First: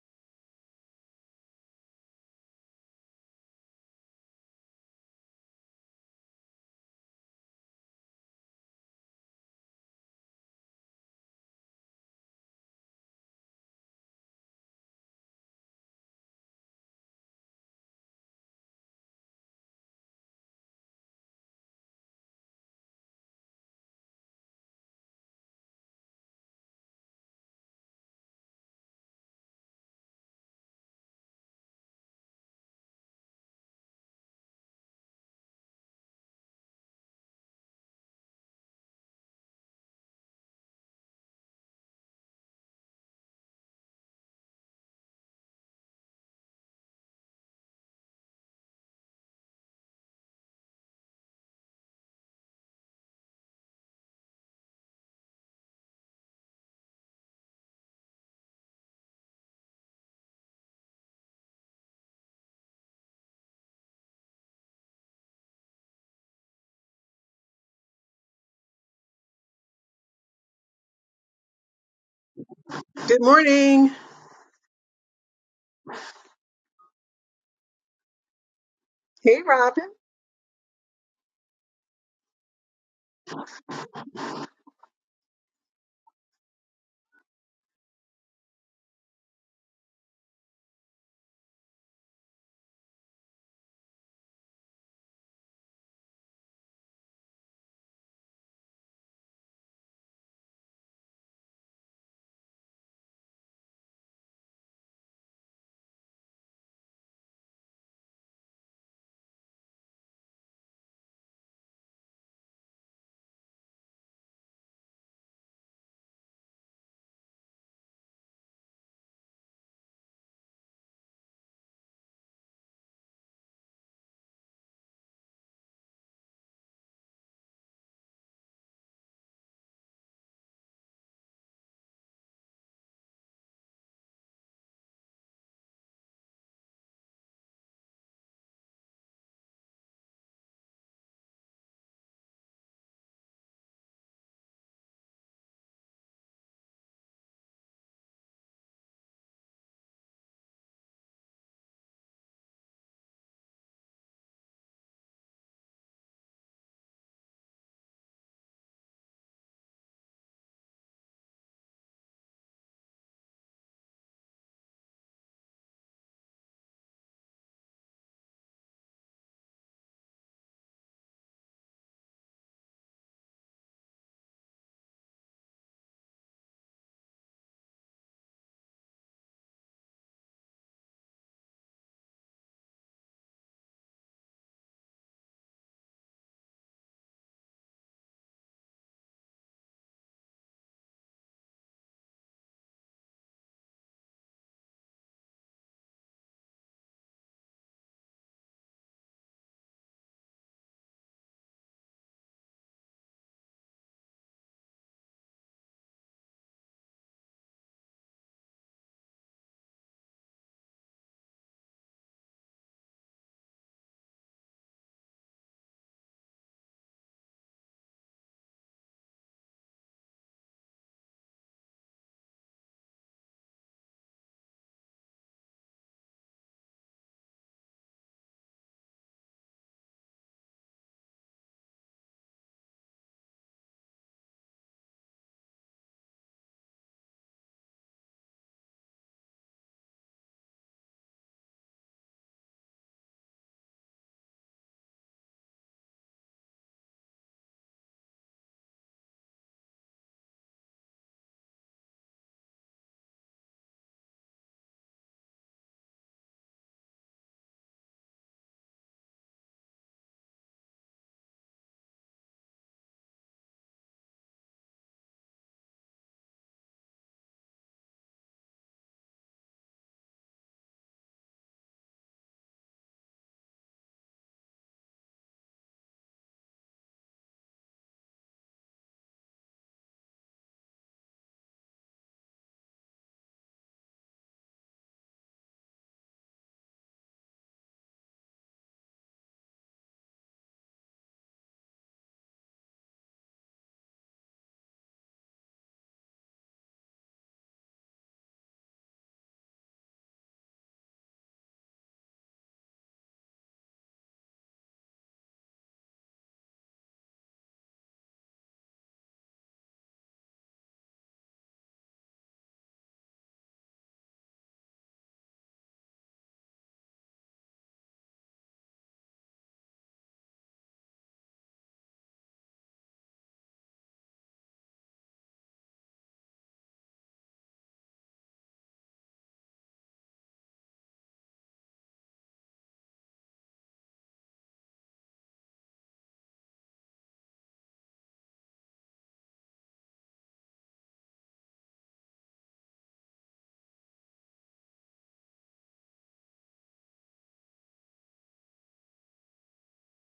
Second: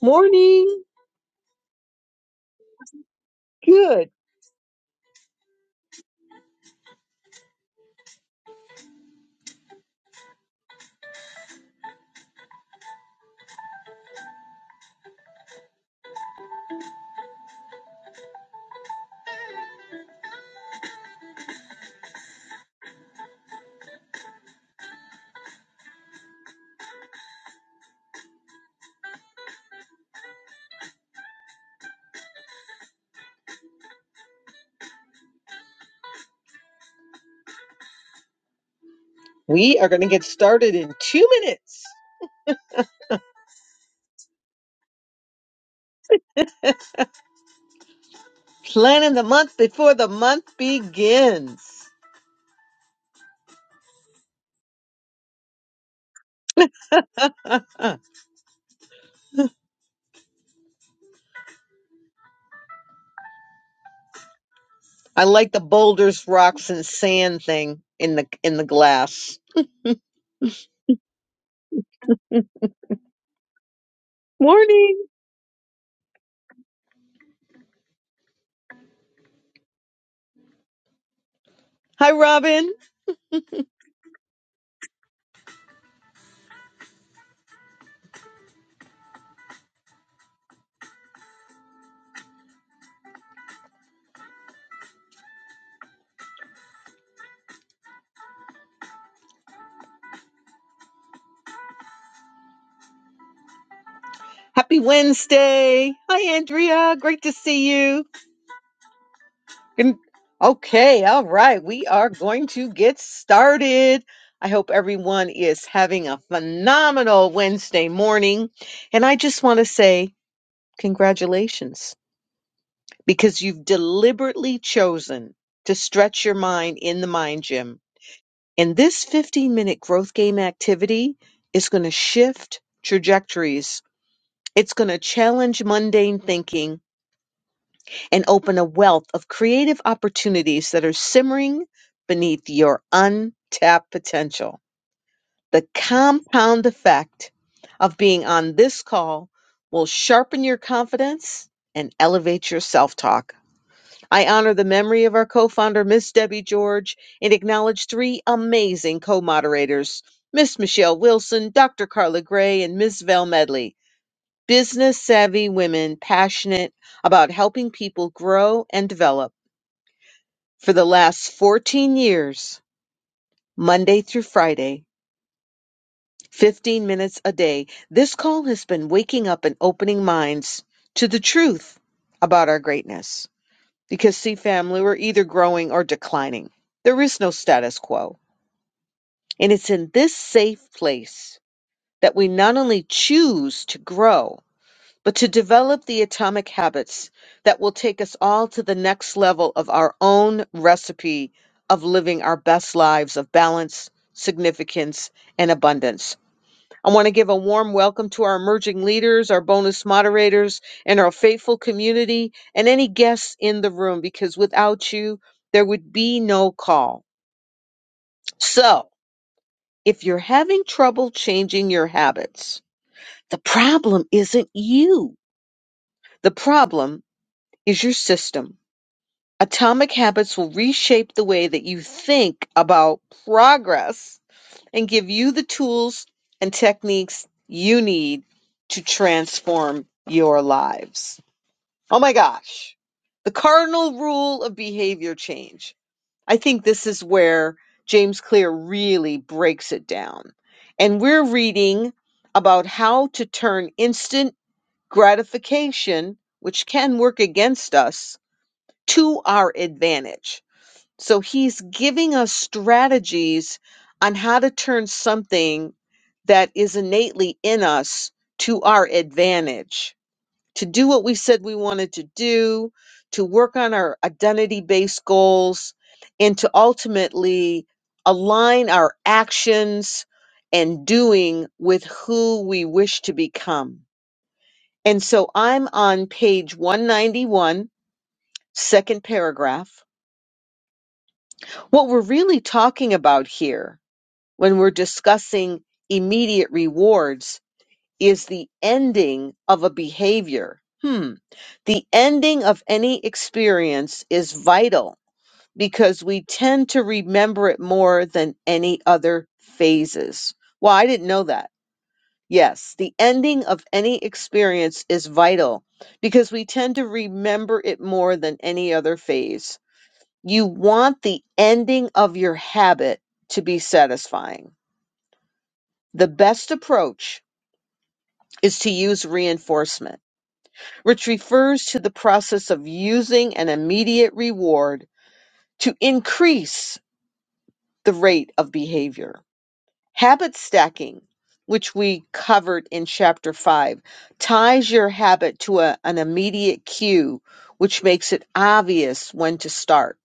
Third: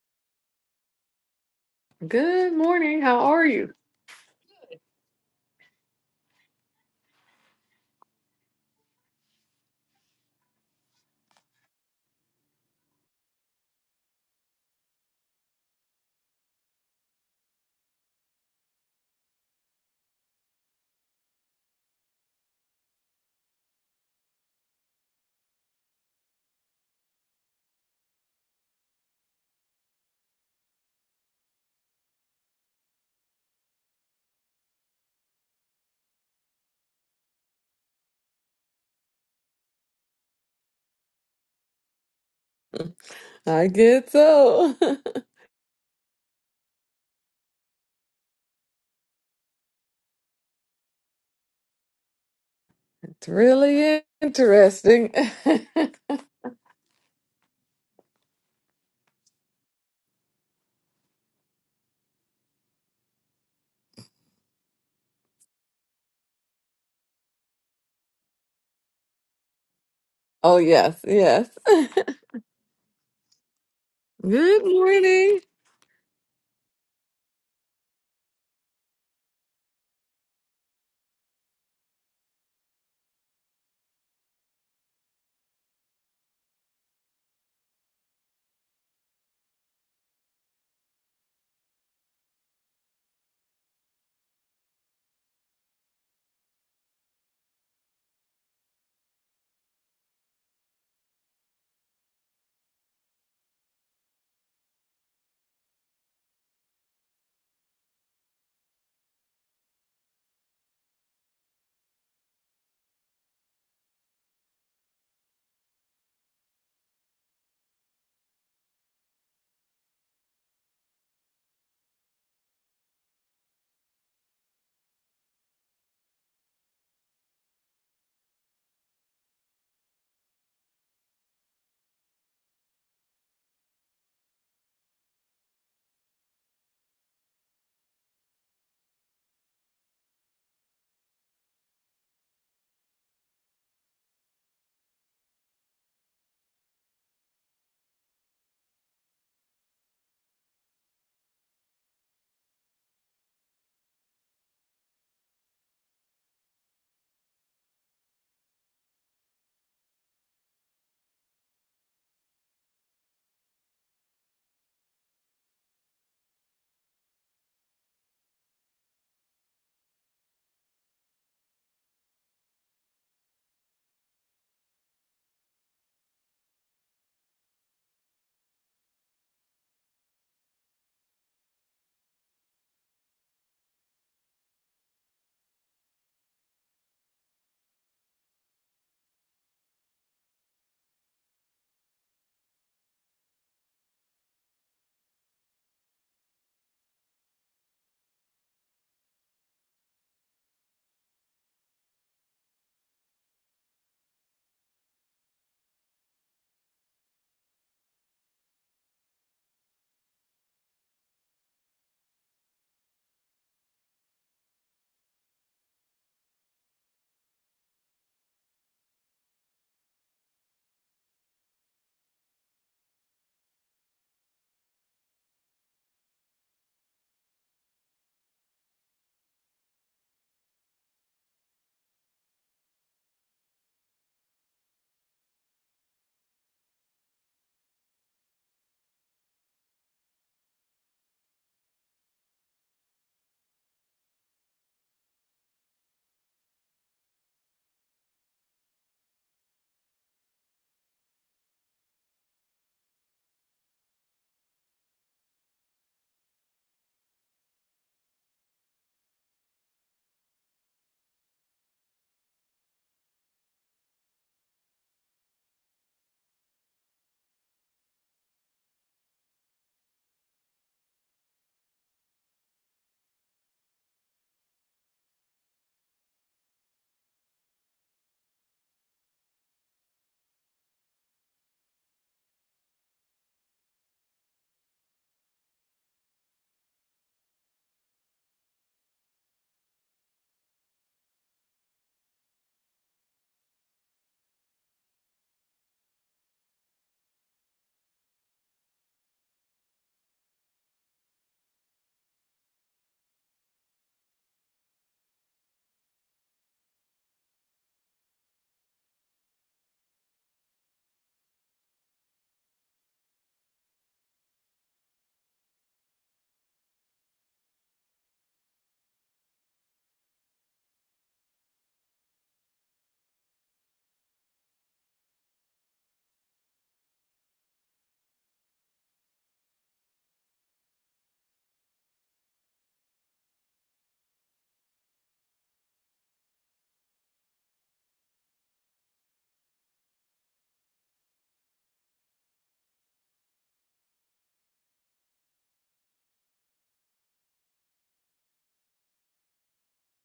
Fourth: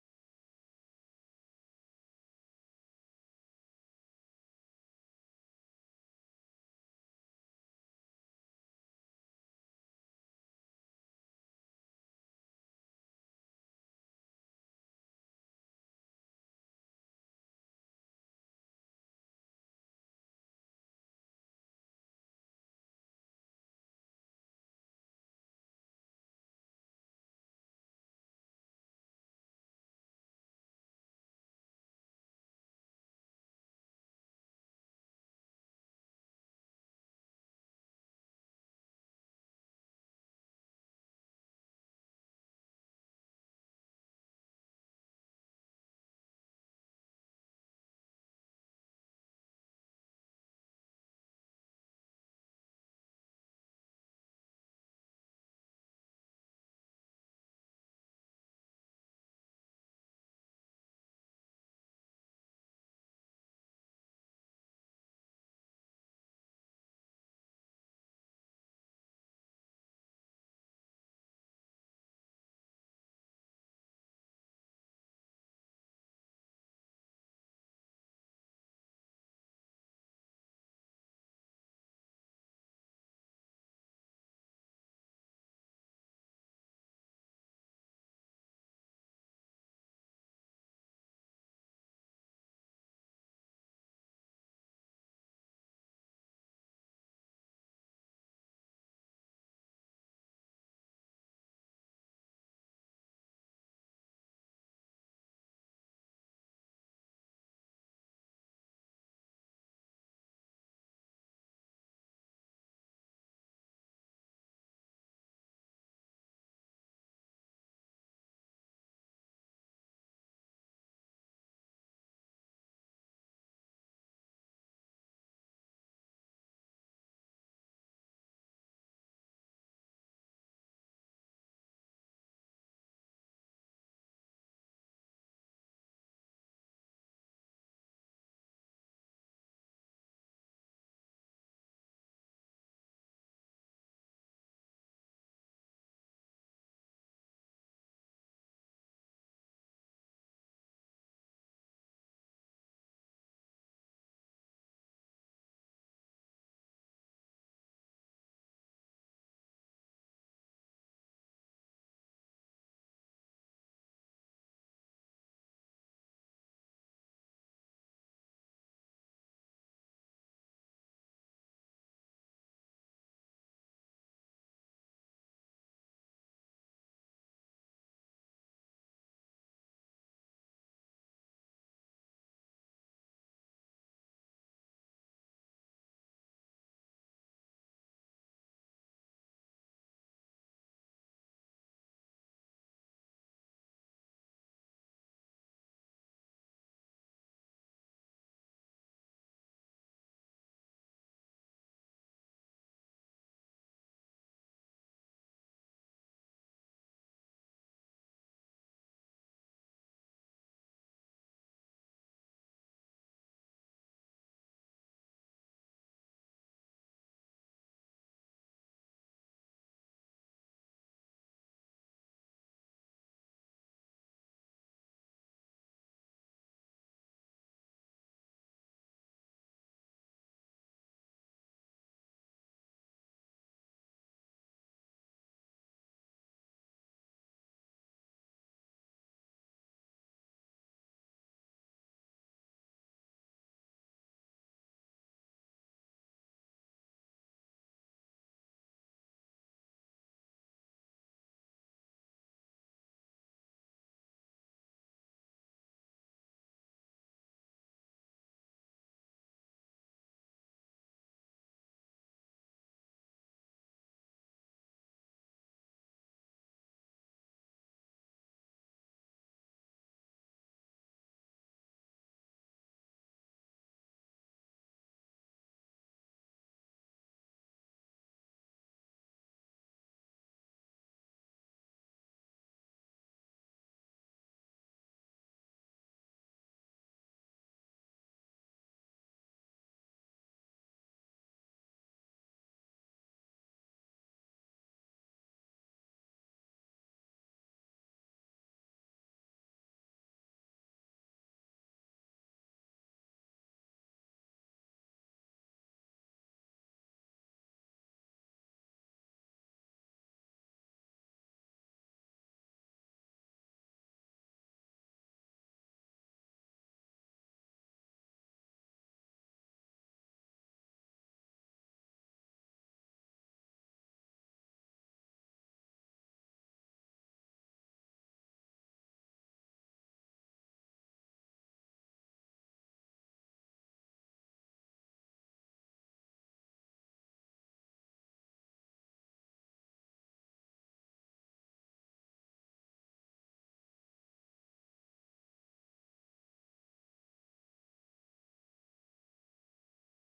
Morning. Good morning. How are you? Good. We are going to get started in two minutes. I get so. Planning the month before the month begins. It's really interesting. I like the boulders, rocks, and sand thing in the in the glass. Oh, yes, yes. Good Morning. morning. Hi, Robin. Happy Wednesday. Hi, Andrea. Great to see you. Good- Okay. All right. We are going to get started. I hope everyone is having a phenomenal Wednesday morning. And I just want to say Congratulations. Because you've deliberately chosen to stretch your mind in the mind gym. And this 15 minute growth game activity is going to shift trajectories. It's going to challenge mundane thinking and open a wealth of creative opportunities that are simmering beneath your untapped potential. The compound effect of being on this call will sharpen your confidence and elevate your self talk. I honor the memory of our co founder, Miss Debbie George, and acknowledge three amazing co moderators Miss Michelle Wilson, Dr. Carla Gray, and Miss Val Medley. Business savvy women passionate about helping people grow and develop. For the last 14 years, Monday through Friday, 15 minutes a day, this call has been waking up and opening minds to the truth about our greatness. Because, see, family, we're either growing or declining. There is no status quo. And it's in this safe place that we not only choose to grow, but to develop the atomic habits that will take us all to the next level of our own recipe of living our best lives of balance, significance, and abundance. I want to give a warm welcome to our emerging leaders, our bonus moderators, and our faithful community, and any guests in the room, because without you, there would be no call. So, if you're having trouble changing your habits, the problem isn't you. The problem is your system. Atomic habits will reshape the way that you think about progress and give you the tools and techniques you need to transform your lives. Oh my gosh. The cardinal rule of behavior change. I think this is where James Clear really breaks it down. And we're reading about how to turn instant gratification, which can work against us, to our advantage so he's giving us strategies on how to turn something that is innately in us to our advantage, to do what we said we wanted to do, to work on our identity based goals, and to ultimately align our actions and doing with who we wish to become. And so I'm on page 191, second paragraph. What we're really talking about here when we're discussing immediate rewards is the ending of a behavior. Hmm. The ending of any experience is vital because we tend to remember it more than any other phases. Well, I didn't know that. Yes, the ending of any experience is vital because we tend to remember it more than any other phase. You want the ending of your habit to be satisfying the best approach is to use reinforcement, which refers to the process of using an immediate reward to increase the rate of behavior. Habit stacking, which we covered in chapter 5, ties your habit to a- an immediate cue, which makes it obvious when to start.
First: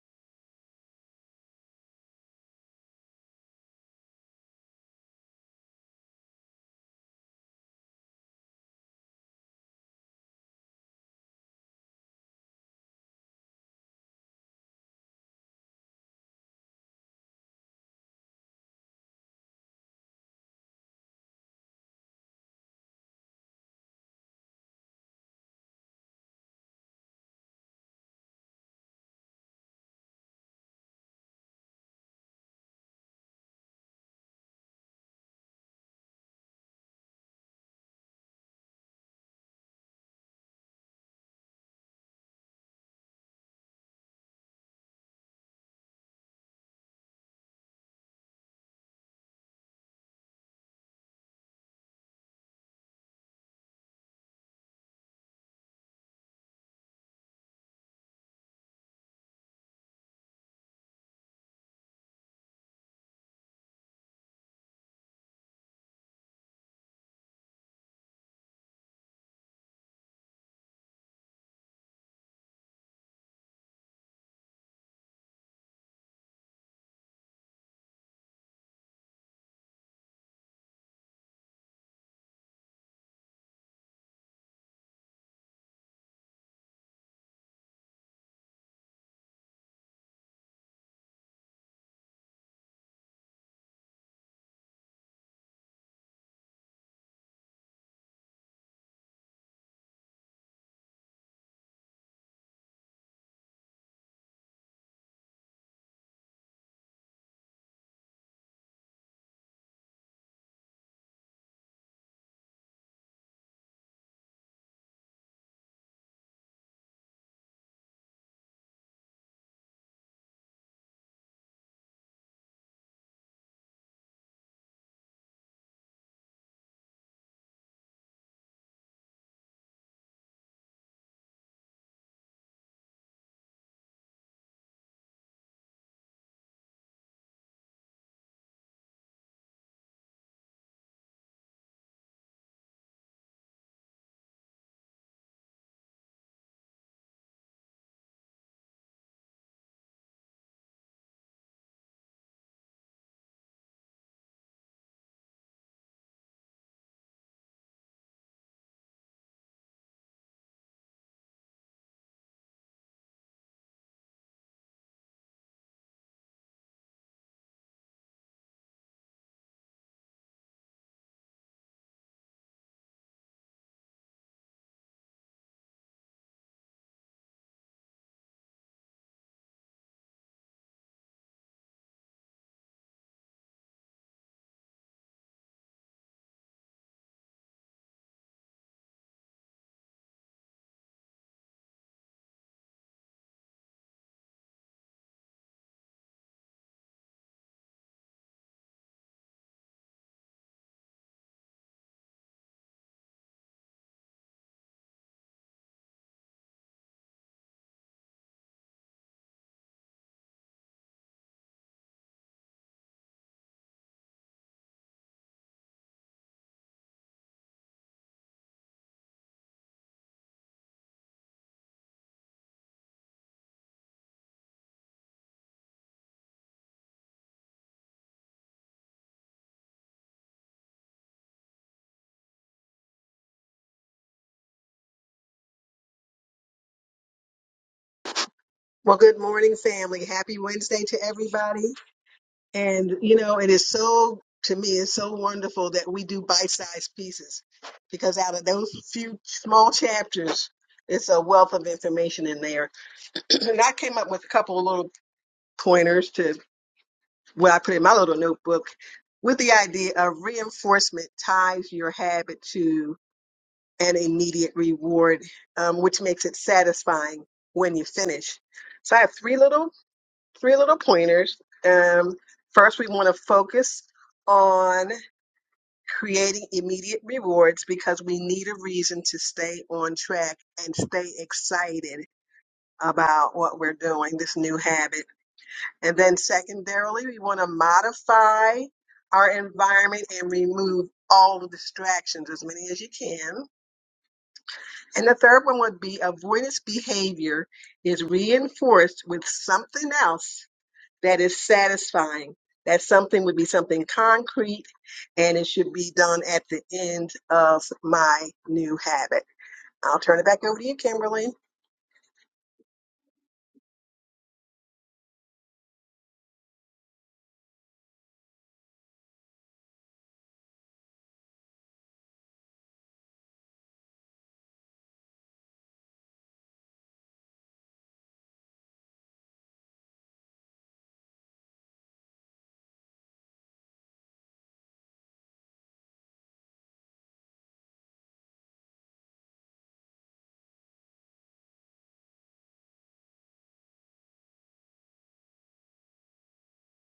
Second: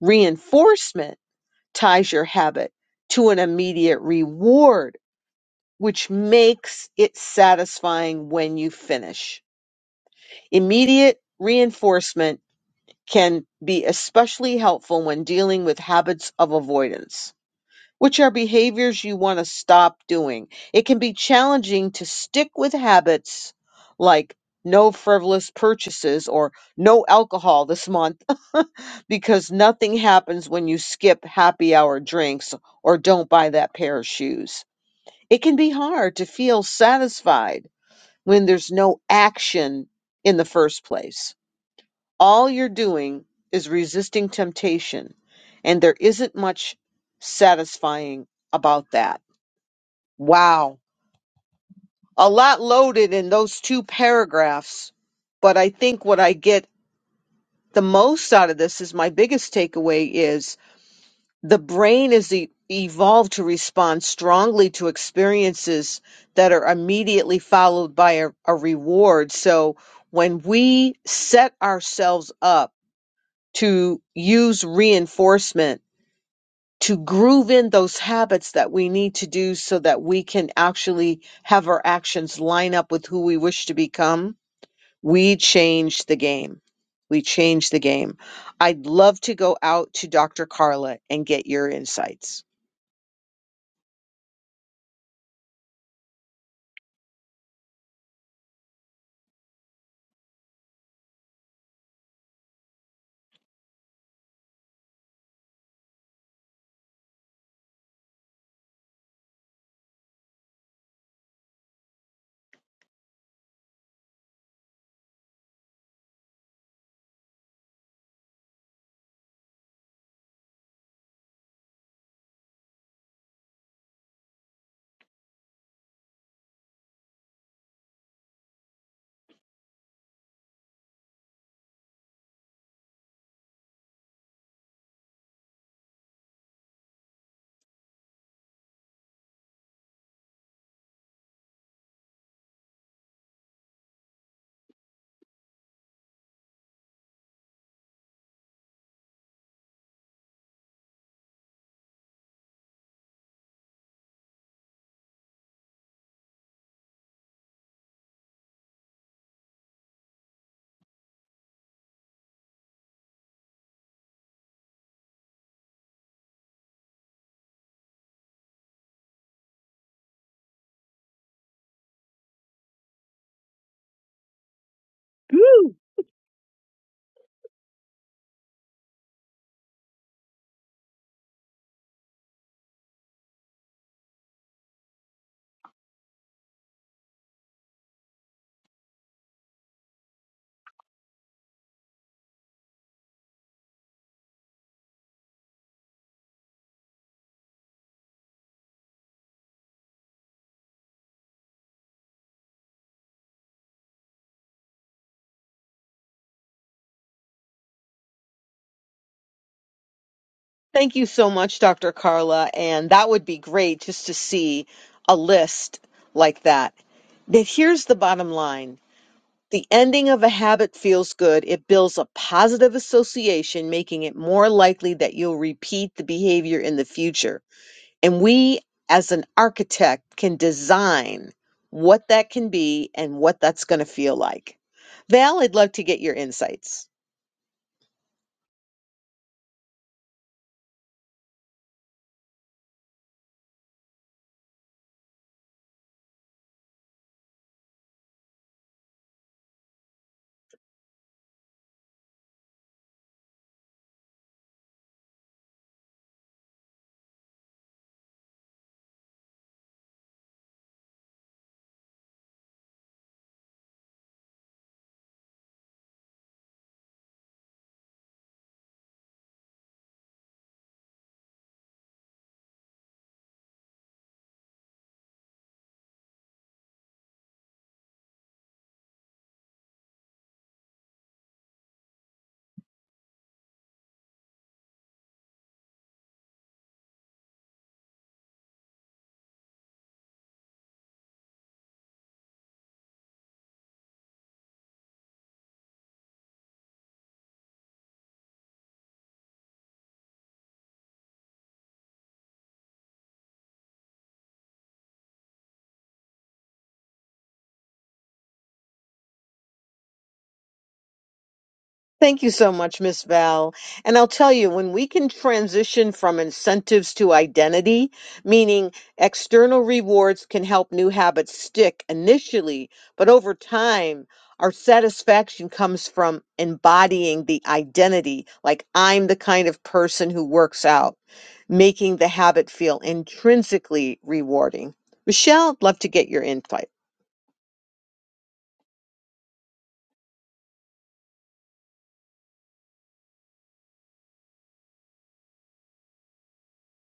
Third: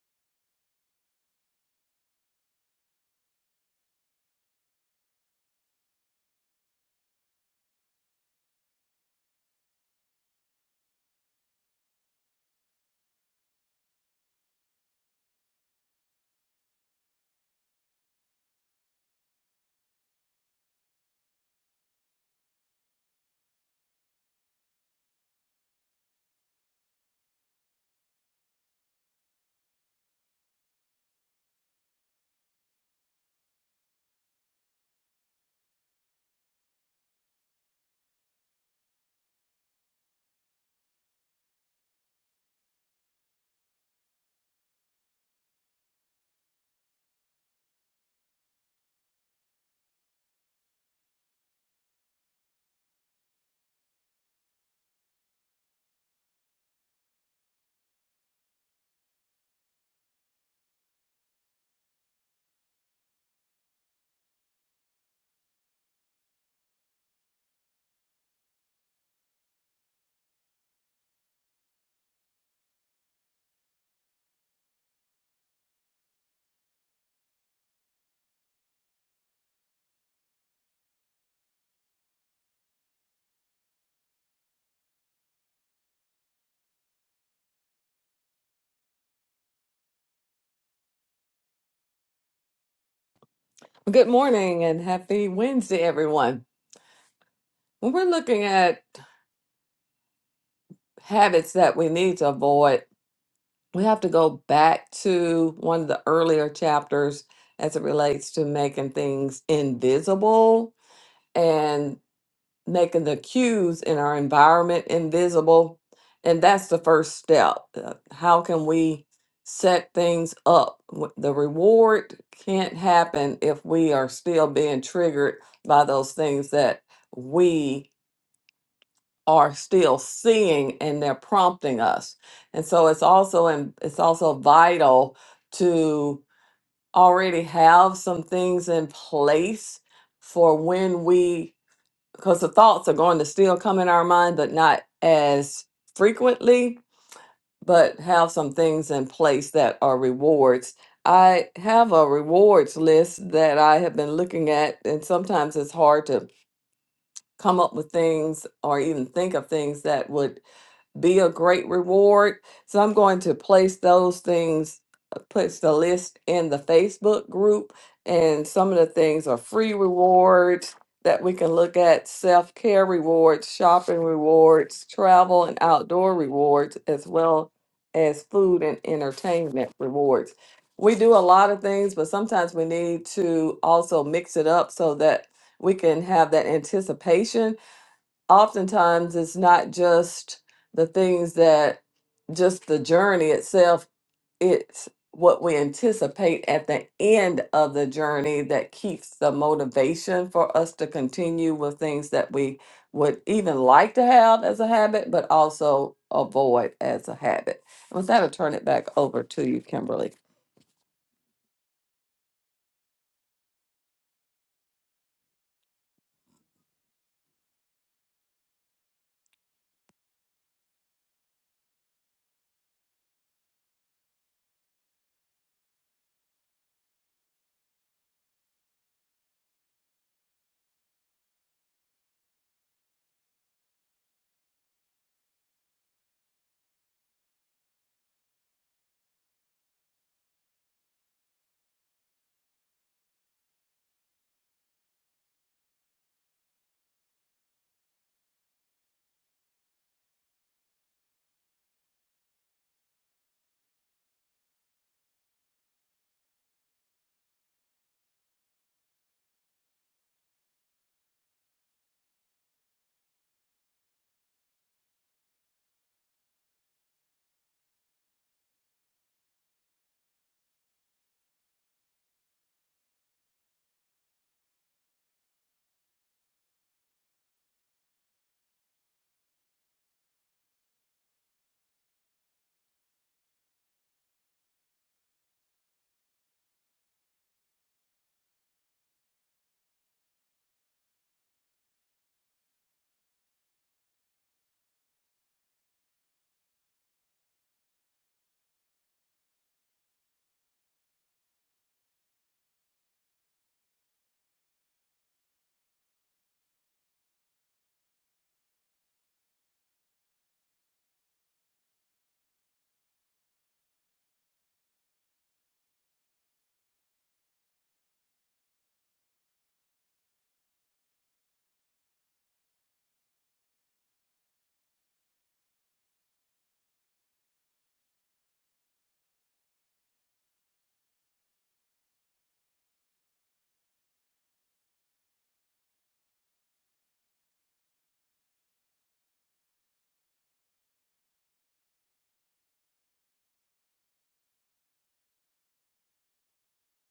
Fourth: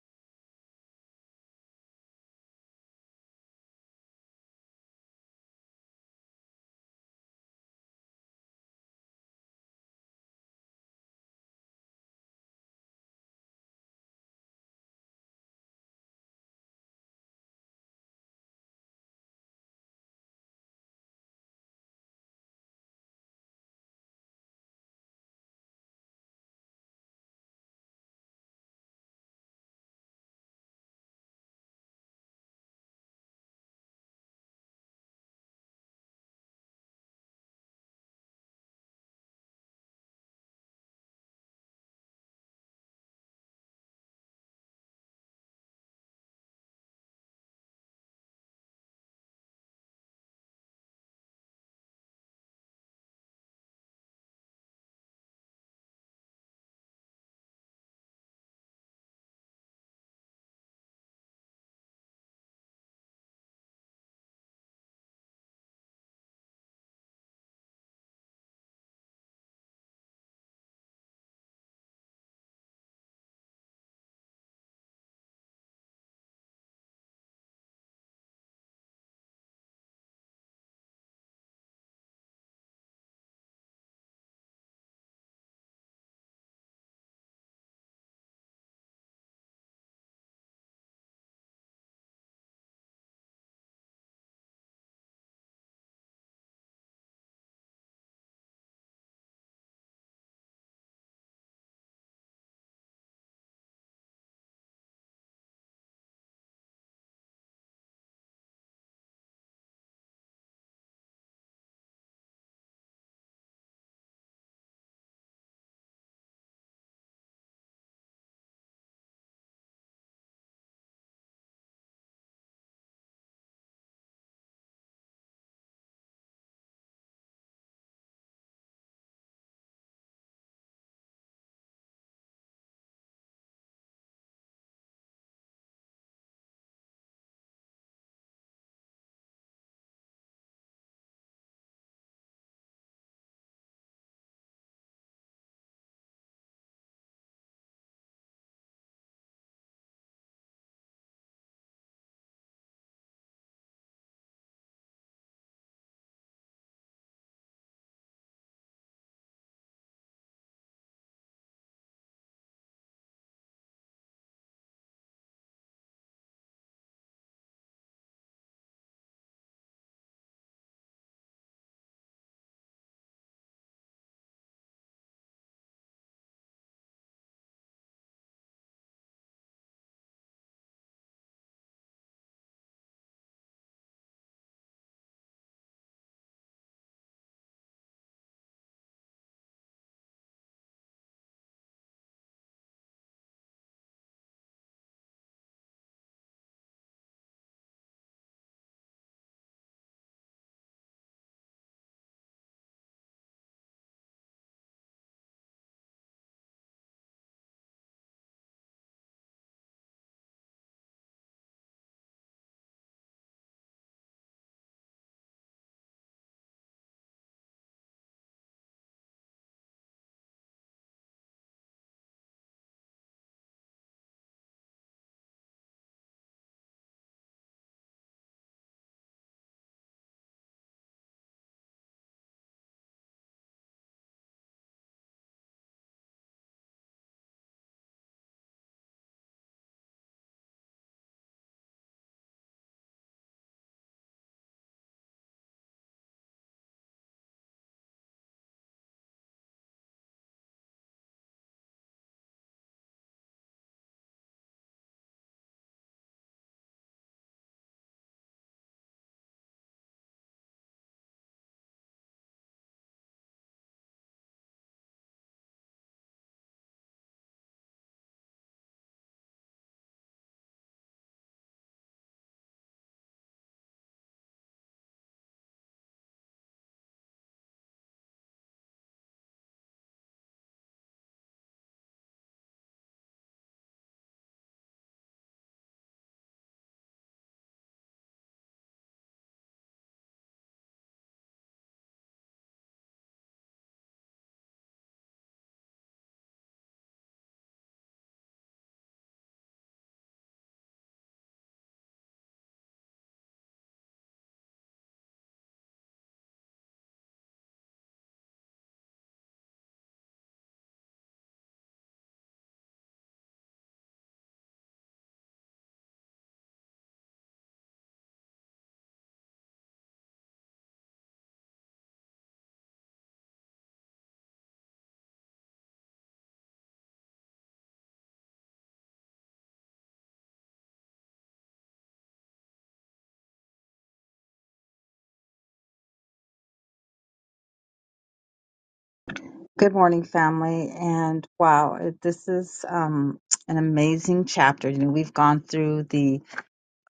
Reinforcement ties your habit to an immediate reward, which makes it satisfying when you finish Immediate reinforcement can be especially helpful when dealing with habits of avoidance, which are behaviors you want to stop doing. It can be challenging to stick with habits like no frivolous purchases or no alcohol this month because nothing happens when you skip happy hour drinks or don't buy that pair of shoes. It can be hard to feel satisfied when there's no action in the first place all you're doing is resisting temptation, and there isn't much satisfying about that. Wow. A lot loaded in those two paragraphs, but I think what I get the most out of this is my biggest takeaway is the brain is e- evolved to respond strongly to experiences that are immediately followed by a, a reward. So when we set ourselves up to use reinforcement to groove in those habits that we need to do so that we can actually have our actions line up with who we wish to become, we change the game. We change the game. I'd love to go out to Dr. Carla and get your insights. Good morning and happy Wednesday, everyone. When we're looking at habits that we need to avoid, we have to go back to one of the earlier chapters as it relates to making things invisible. and. making the cues in our environment invisible. And that's the first step. Uh, How can we set things up? W- The reward can't happen if we are still being triggered by those things that we are still seeing and they're prompting us. And so it's also and it's also vital to already have some things in place for when we because the thoughts are going to still come in our mind, but not as frequently, but have some things in place that are rewards. I have a rewards list that I have been looking at, and sometimes it's hard to come up with things or even think of things that would be a great reward. So I'm going to place those things, uh, place the list in the Facebook group. And some of the things are free rewards that we can look at self care rewards, shopping rewards, travel and outdoor rewards, as well as food and entertainment rewards. We do a lot of things, but sometimes we need to also mix it up so that we can have that anticipation. Oftentimes, it's not just the things that just the journey itself, it's what we anticipate at the end of the journey that keeps the motivation for us to continue with things that we would even like to have as a habit, but also avoid as a habit. With that, I'll turn it back over to you, Kimberly. Thank you so much, Dr. Carla. And that would be great just to see a list like that. But here's the bottom line the ending of a habit feels good. It builds a positive association, making it more likely that you'll repeat the behavior in the future. And we, as an architect, can design what that can be and what that's going to feel like. Val, I'd love to get your insights. Well, good morning, family. Happy Wednesday to everybody. And, you know, it is so, to me, it's so wonderful that we do bite sized pieces because out of those few small chapters, it's a wealth of information in there. and I came up with a couple of little pointers to what I put in my little notebook with the idea of reinforcement ties your habit to an immediate reward, um, which makes it satisfying when you finish. So I have three little three little pointers. Um, first, we want to focus on creating immediate rewards because we need a reason to stay on track and stay excited about what we're doing, this new habit. And then, secondarily, we want to modify our environment and remove all the distractions, as many as you can. And the third one would be avoidance behavior is reinforced with something else that is satisfying. That something would be something concrete and it should be done at the end of my new habit. I'll turn it back over to you, Kimberly. Thank you so much, Miss Val. And I'll tell you, when we can transition from incentives to identity, meaning external rewards can help new habits stick initially, but over time, our satisfaction comes from embodying the identity, like I'm the kind of person who works out, making the habit feel intrinsically rewarding. Michelle, I'd love to get your insight. Good morning, family. And wow, it, this is um, an amazing chapter. You know, we've gone through the,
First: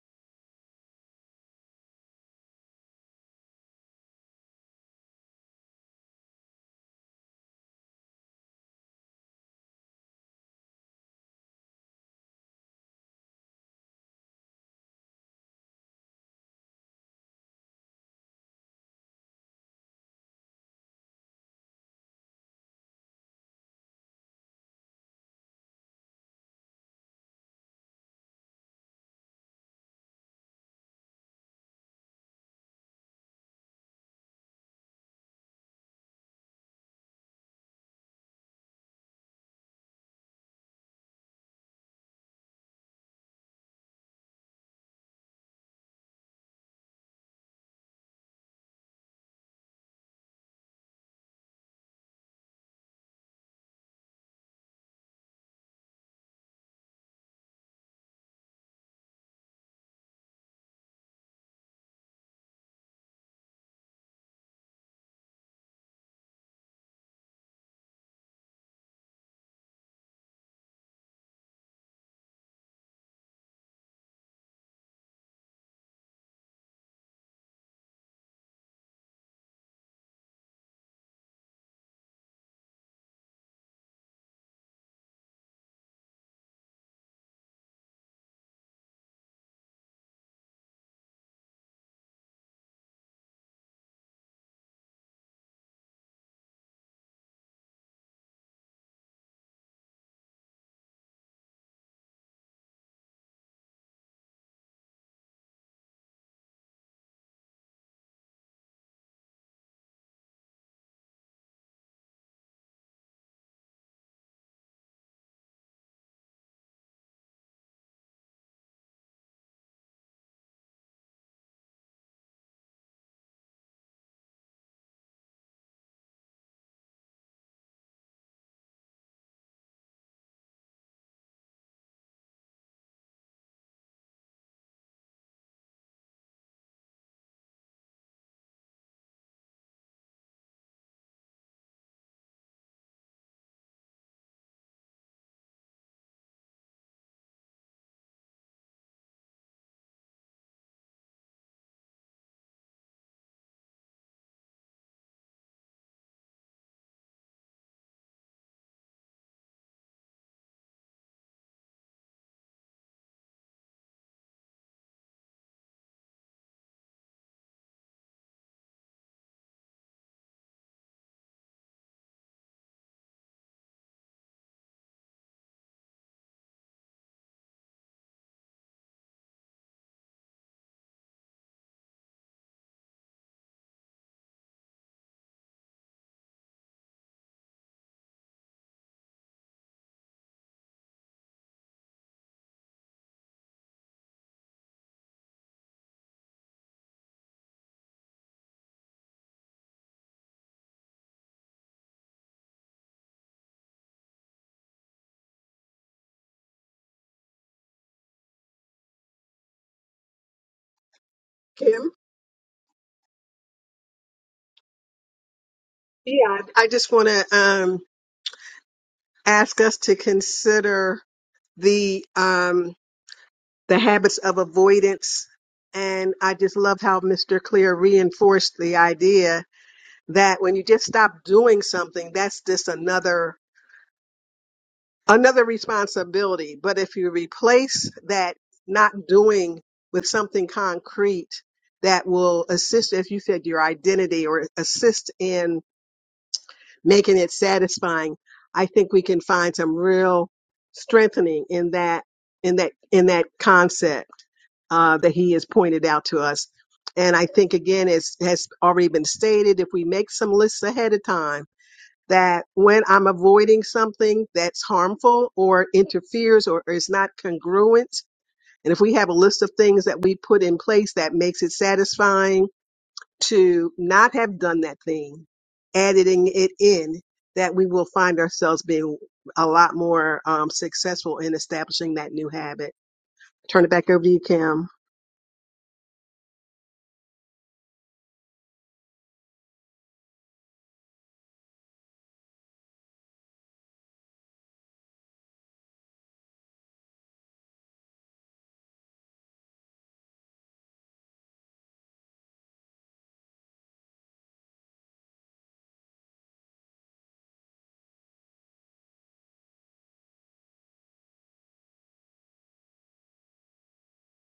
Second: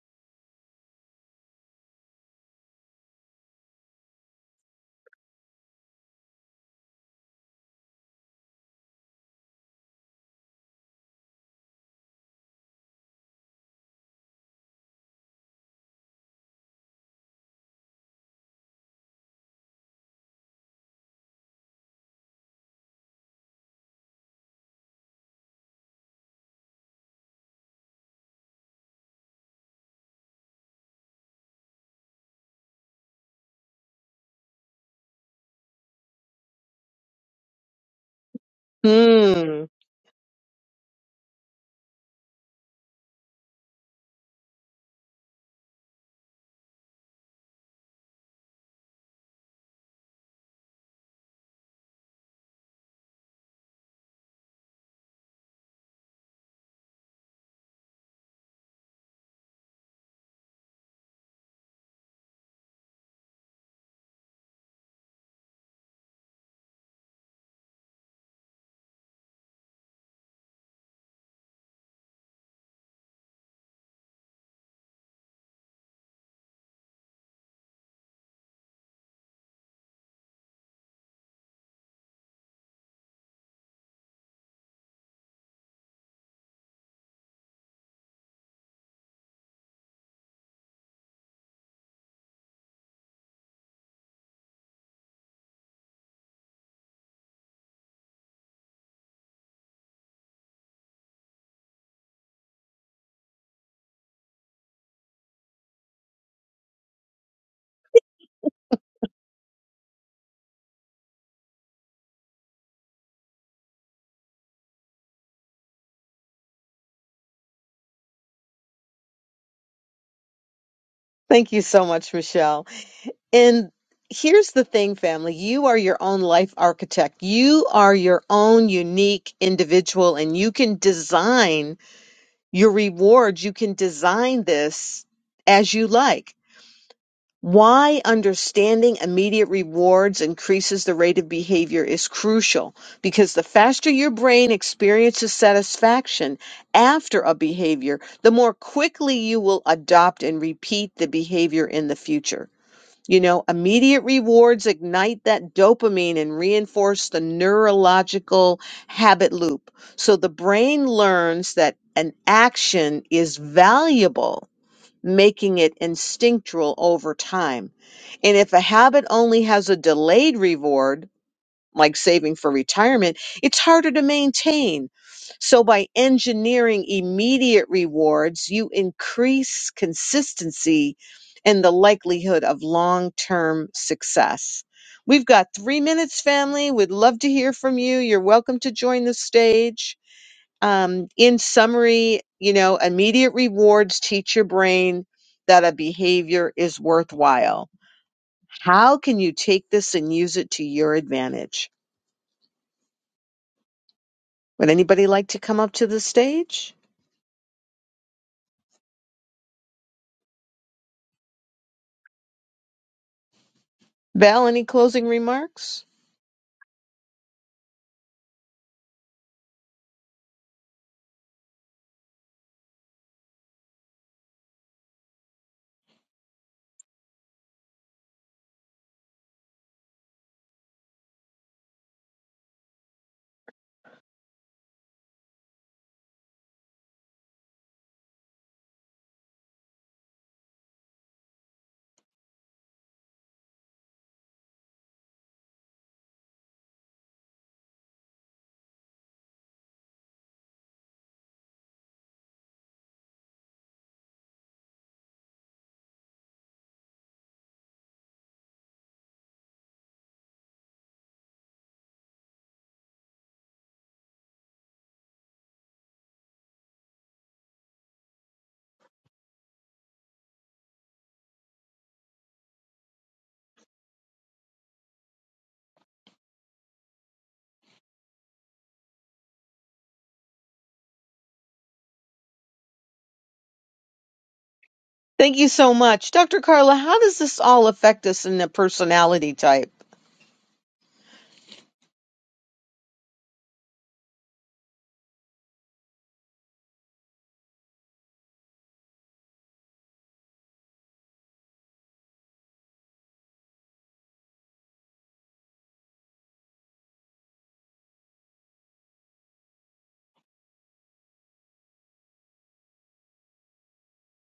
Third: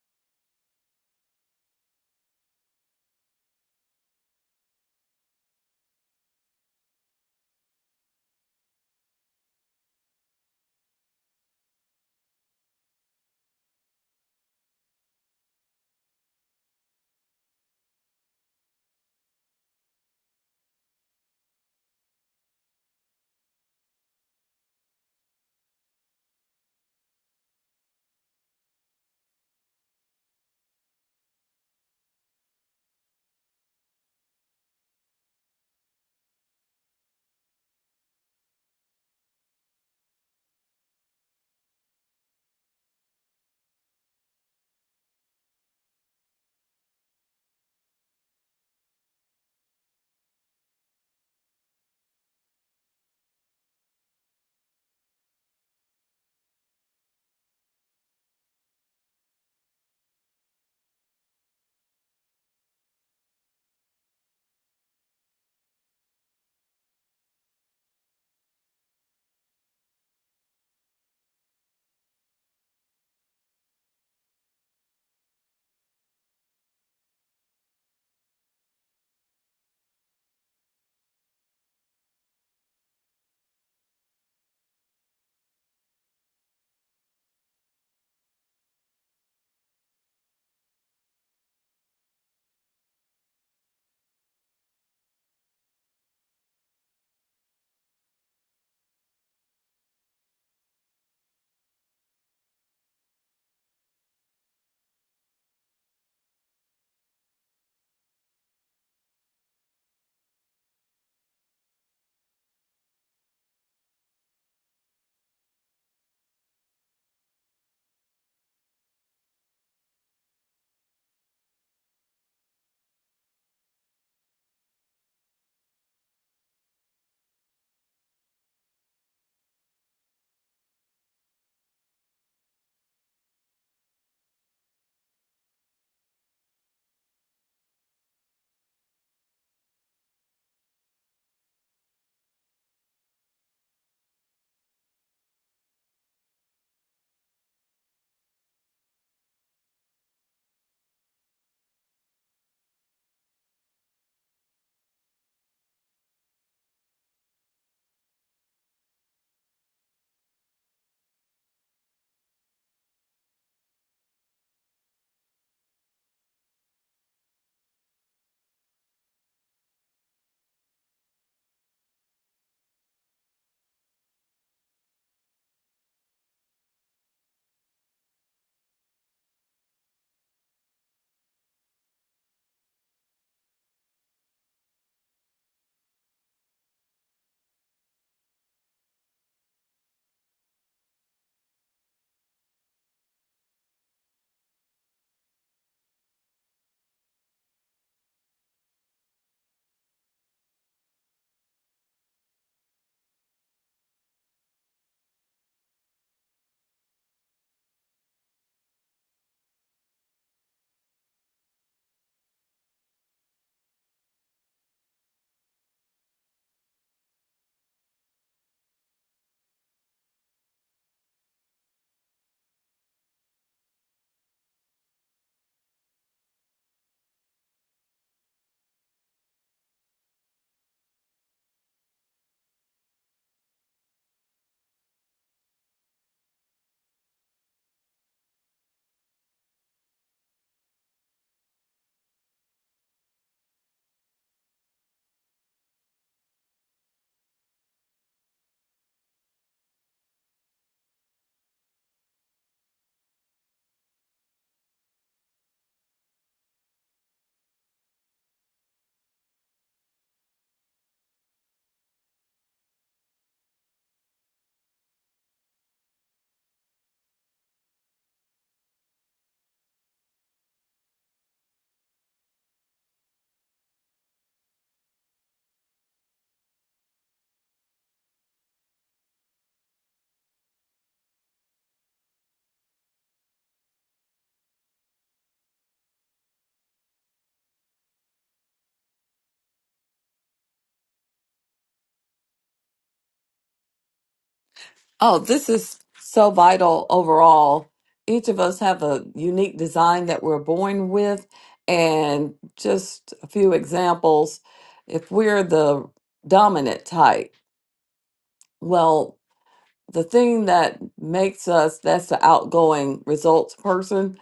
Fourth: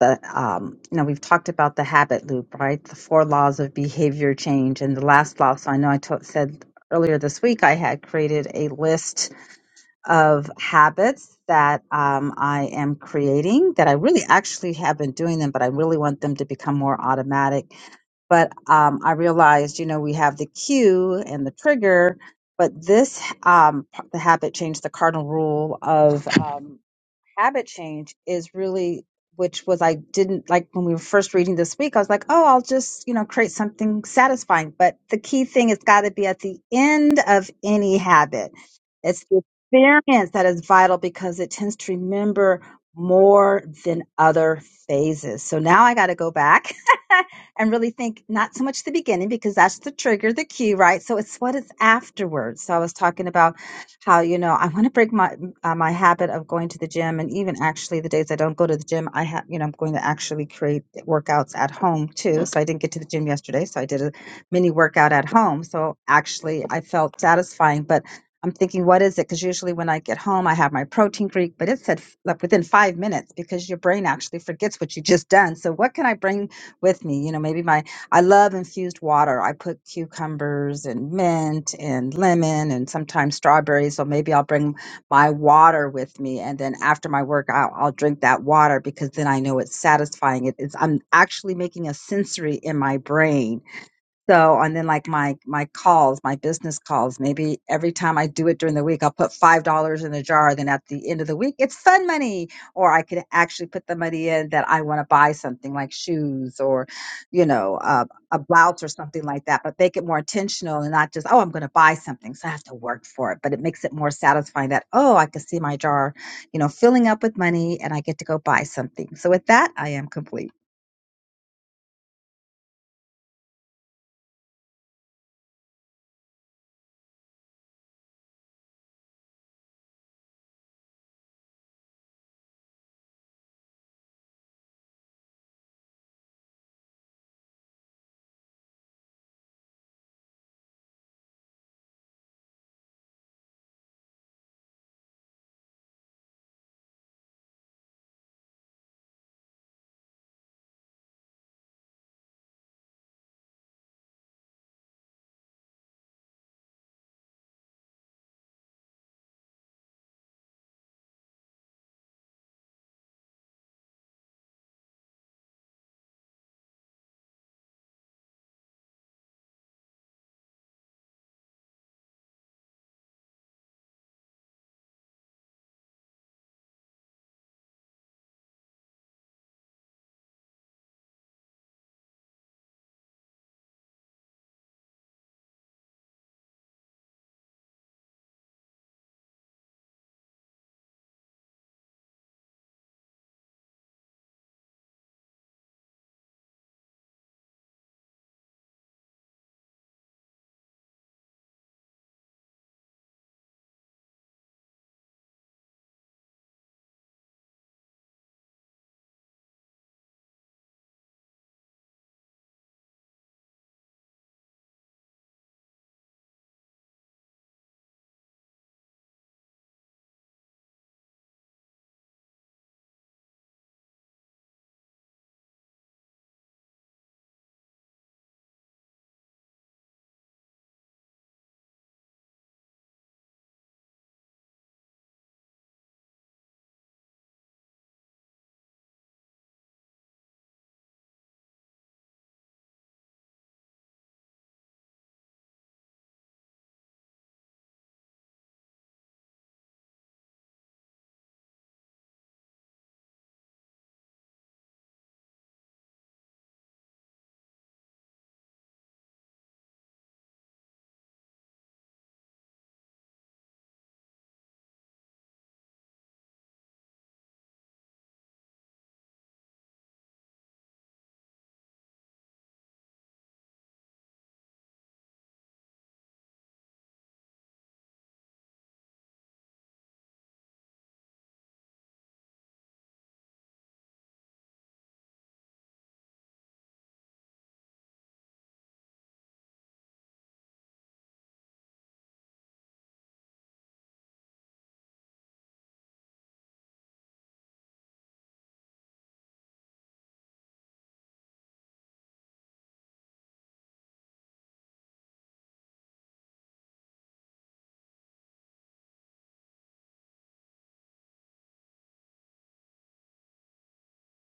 the um, you know, we've talked about the habit loop, right? The four laws of behavior change. And the last law, so I know I to- said earlier this week, I had created a list of habits that um, I am creating that I really actually have been doing them, but I really want them to become more automatic but um, I realized, you know, we have the cue and the trigger, but this um, p- the habit changed the cardinal rule of um, habit change is really which was I didn't like when we were first reading this week. I was like, oh, I'll just, you know, create something satisfying. But the key thing has got to be at the end of any habit. It's the Mm, experience that is vital because it tends to remember more than other phases. So now I got to go back and really think not so much the beginning because that's the trigger, the cue, right? So it's what it's afterwards. So I was talking about how you know I want to break my uh, my habit of going to the gym and even actually the days I don't go to the gym, I have, you know, I'm going to actually create workouts at home too. So I didn't get to the gym yesterday. So I did a mini workout at home. So actually I felt satisfying, but I'm thinking, what is it? Because usually when I get home, I have my protein drink, but it said f- like within five minutes because your brain actually forgets what you just done. So what can I bring with me? You know, maybe my I love infused water. I put cucumbers and mint and lemon and sometimes strawberries. So maybe I'll bring my water with me and then after my workout I'll drink that water because then I know it's satisfying it is I'm actually making a sensory in my brain so, and then like my my calls, my business calls, maybe every time I do it during the week, I'll put five dollars in the jar. Then at the end of the week, it's fun money, or I could actually put the money in that I want to buy something like shoes or, you know, uh, a blouse or something like that. But make it more intentional and not just oh, I'm going to buy something, so I have to work for it. But it makes it more satisfying that oh, I can see my jar, you know, filling up with money, and I get to go buy something. So with that, I am complete. thank you so much, Michelle. And here's the thing, family you are your own life architect, you are your own unique individual, and you can design your rewards. You can design this as you like. Why understanding immediate rewards increases the rate of behavior is crucial because the faster your brain experiences satisfaction after a behavior, the more quickly you will adopt and repeat the behavior in the future. You know, immediate rewards ignite that dopamine and reinforce the neurological habit loop. So the brain learns that an action is valuable making it instinctual over time. And if a habit only has a delayed reward, like saving for retirement, it's harder to maintain. So by engineering immediate rewards, you increase consistency and the likelihood of long term success. We've got three minutes, family. We'd love to hear from you. You're welcome to join the stage. Um, in summary, you know, immediate rewards teach your brain that a behavior is worthwhile. How can you take this and use it to your advantage? Would anybody like to come up to the stage? Val, any closing remarks? Yeah, I just want to um, ask us to consider the um, the habits of avoidance, and I just loved how Mr. Clear reinforced the idea that when you just stop doing something, that's just another another responsibility. But if you replace that not doing with something concrete that will assist, as you said, your identity or assist in making it satisfying, I think we can find some real strengthening in that in that in that concept uh, that he has pointed out to us. And I think again, as has already been stated, if we make some lists ahead of time, that when I'm avoiding something that's harmful or interferes or is not congruent, and if we have a list of things that we put in place that makes it satisfying to not have done that thing, editing it in, that we will find ourselves being a lot more um, successful in establishing that new habit. Turn it back over to you, Kim. Thank you so much. Dr. Carla, how does this all affect us in the personality type? Oh, this is so vital overall. Each of us have a unique design that we're born with, and just a few examples. If we're the dominant type, well, the thing that makes us that's the outgoing results person,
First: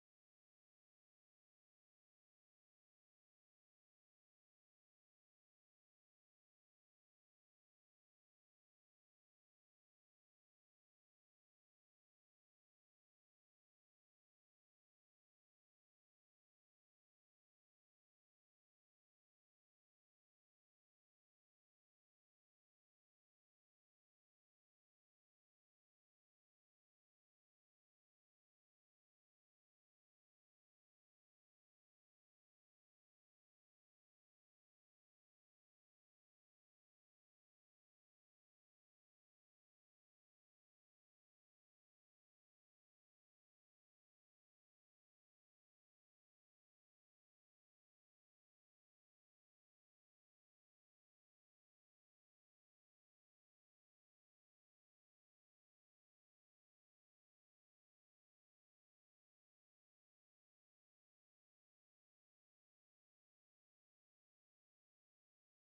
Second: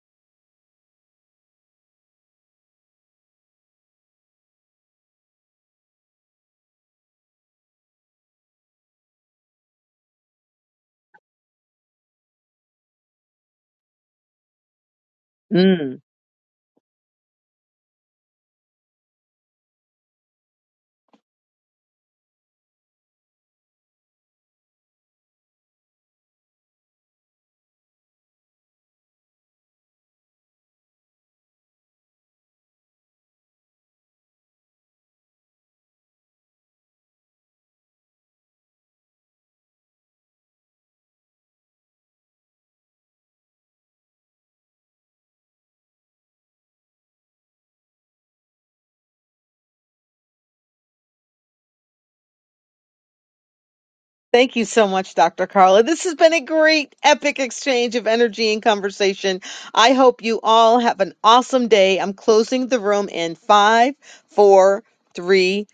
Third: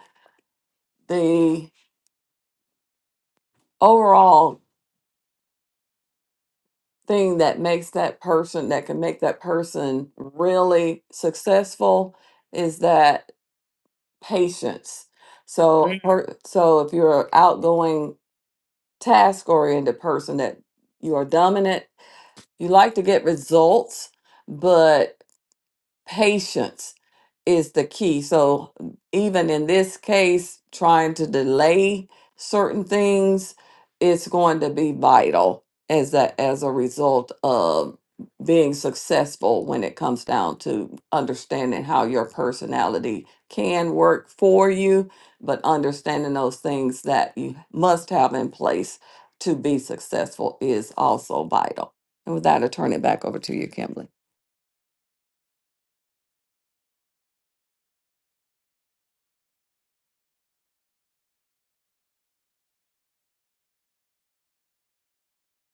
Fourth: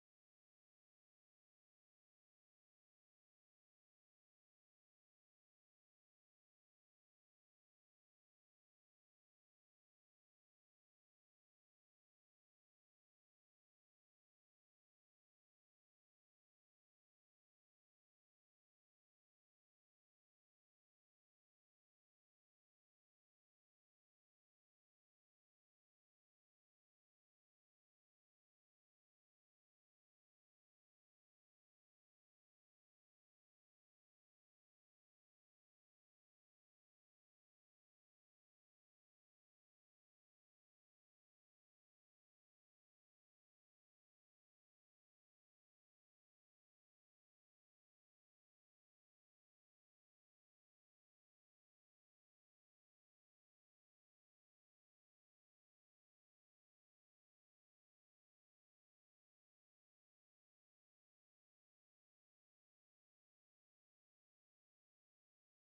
the overall thing that makes that person that can make that person really successful is that. patience. So, Mhm. per, so if you're an outgoing, task-oriented person that you are dominant, you like to get results, but Patience is the key. So, mm, even in this case, trying to delay certain things is going to be vital as a, as a result of being successful when it comes down to understanding how your personality can work for you, but understanding those things that you must have in place to be successful is also vital. And with that, I turn it back over to you, Kimberly. Thank you so much, Dr. Carla. This has been a great, epic exchange of energy and conversation. I hope you all have an awesome day. I'm closing the room in five, four, three,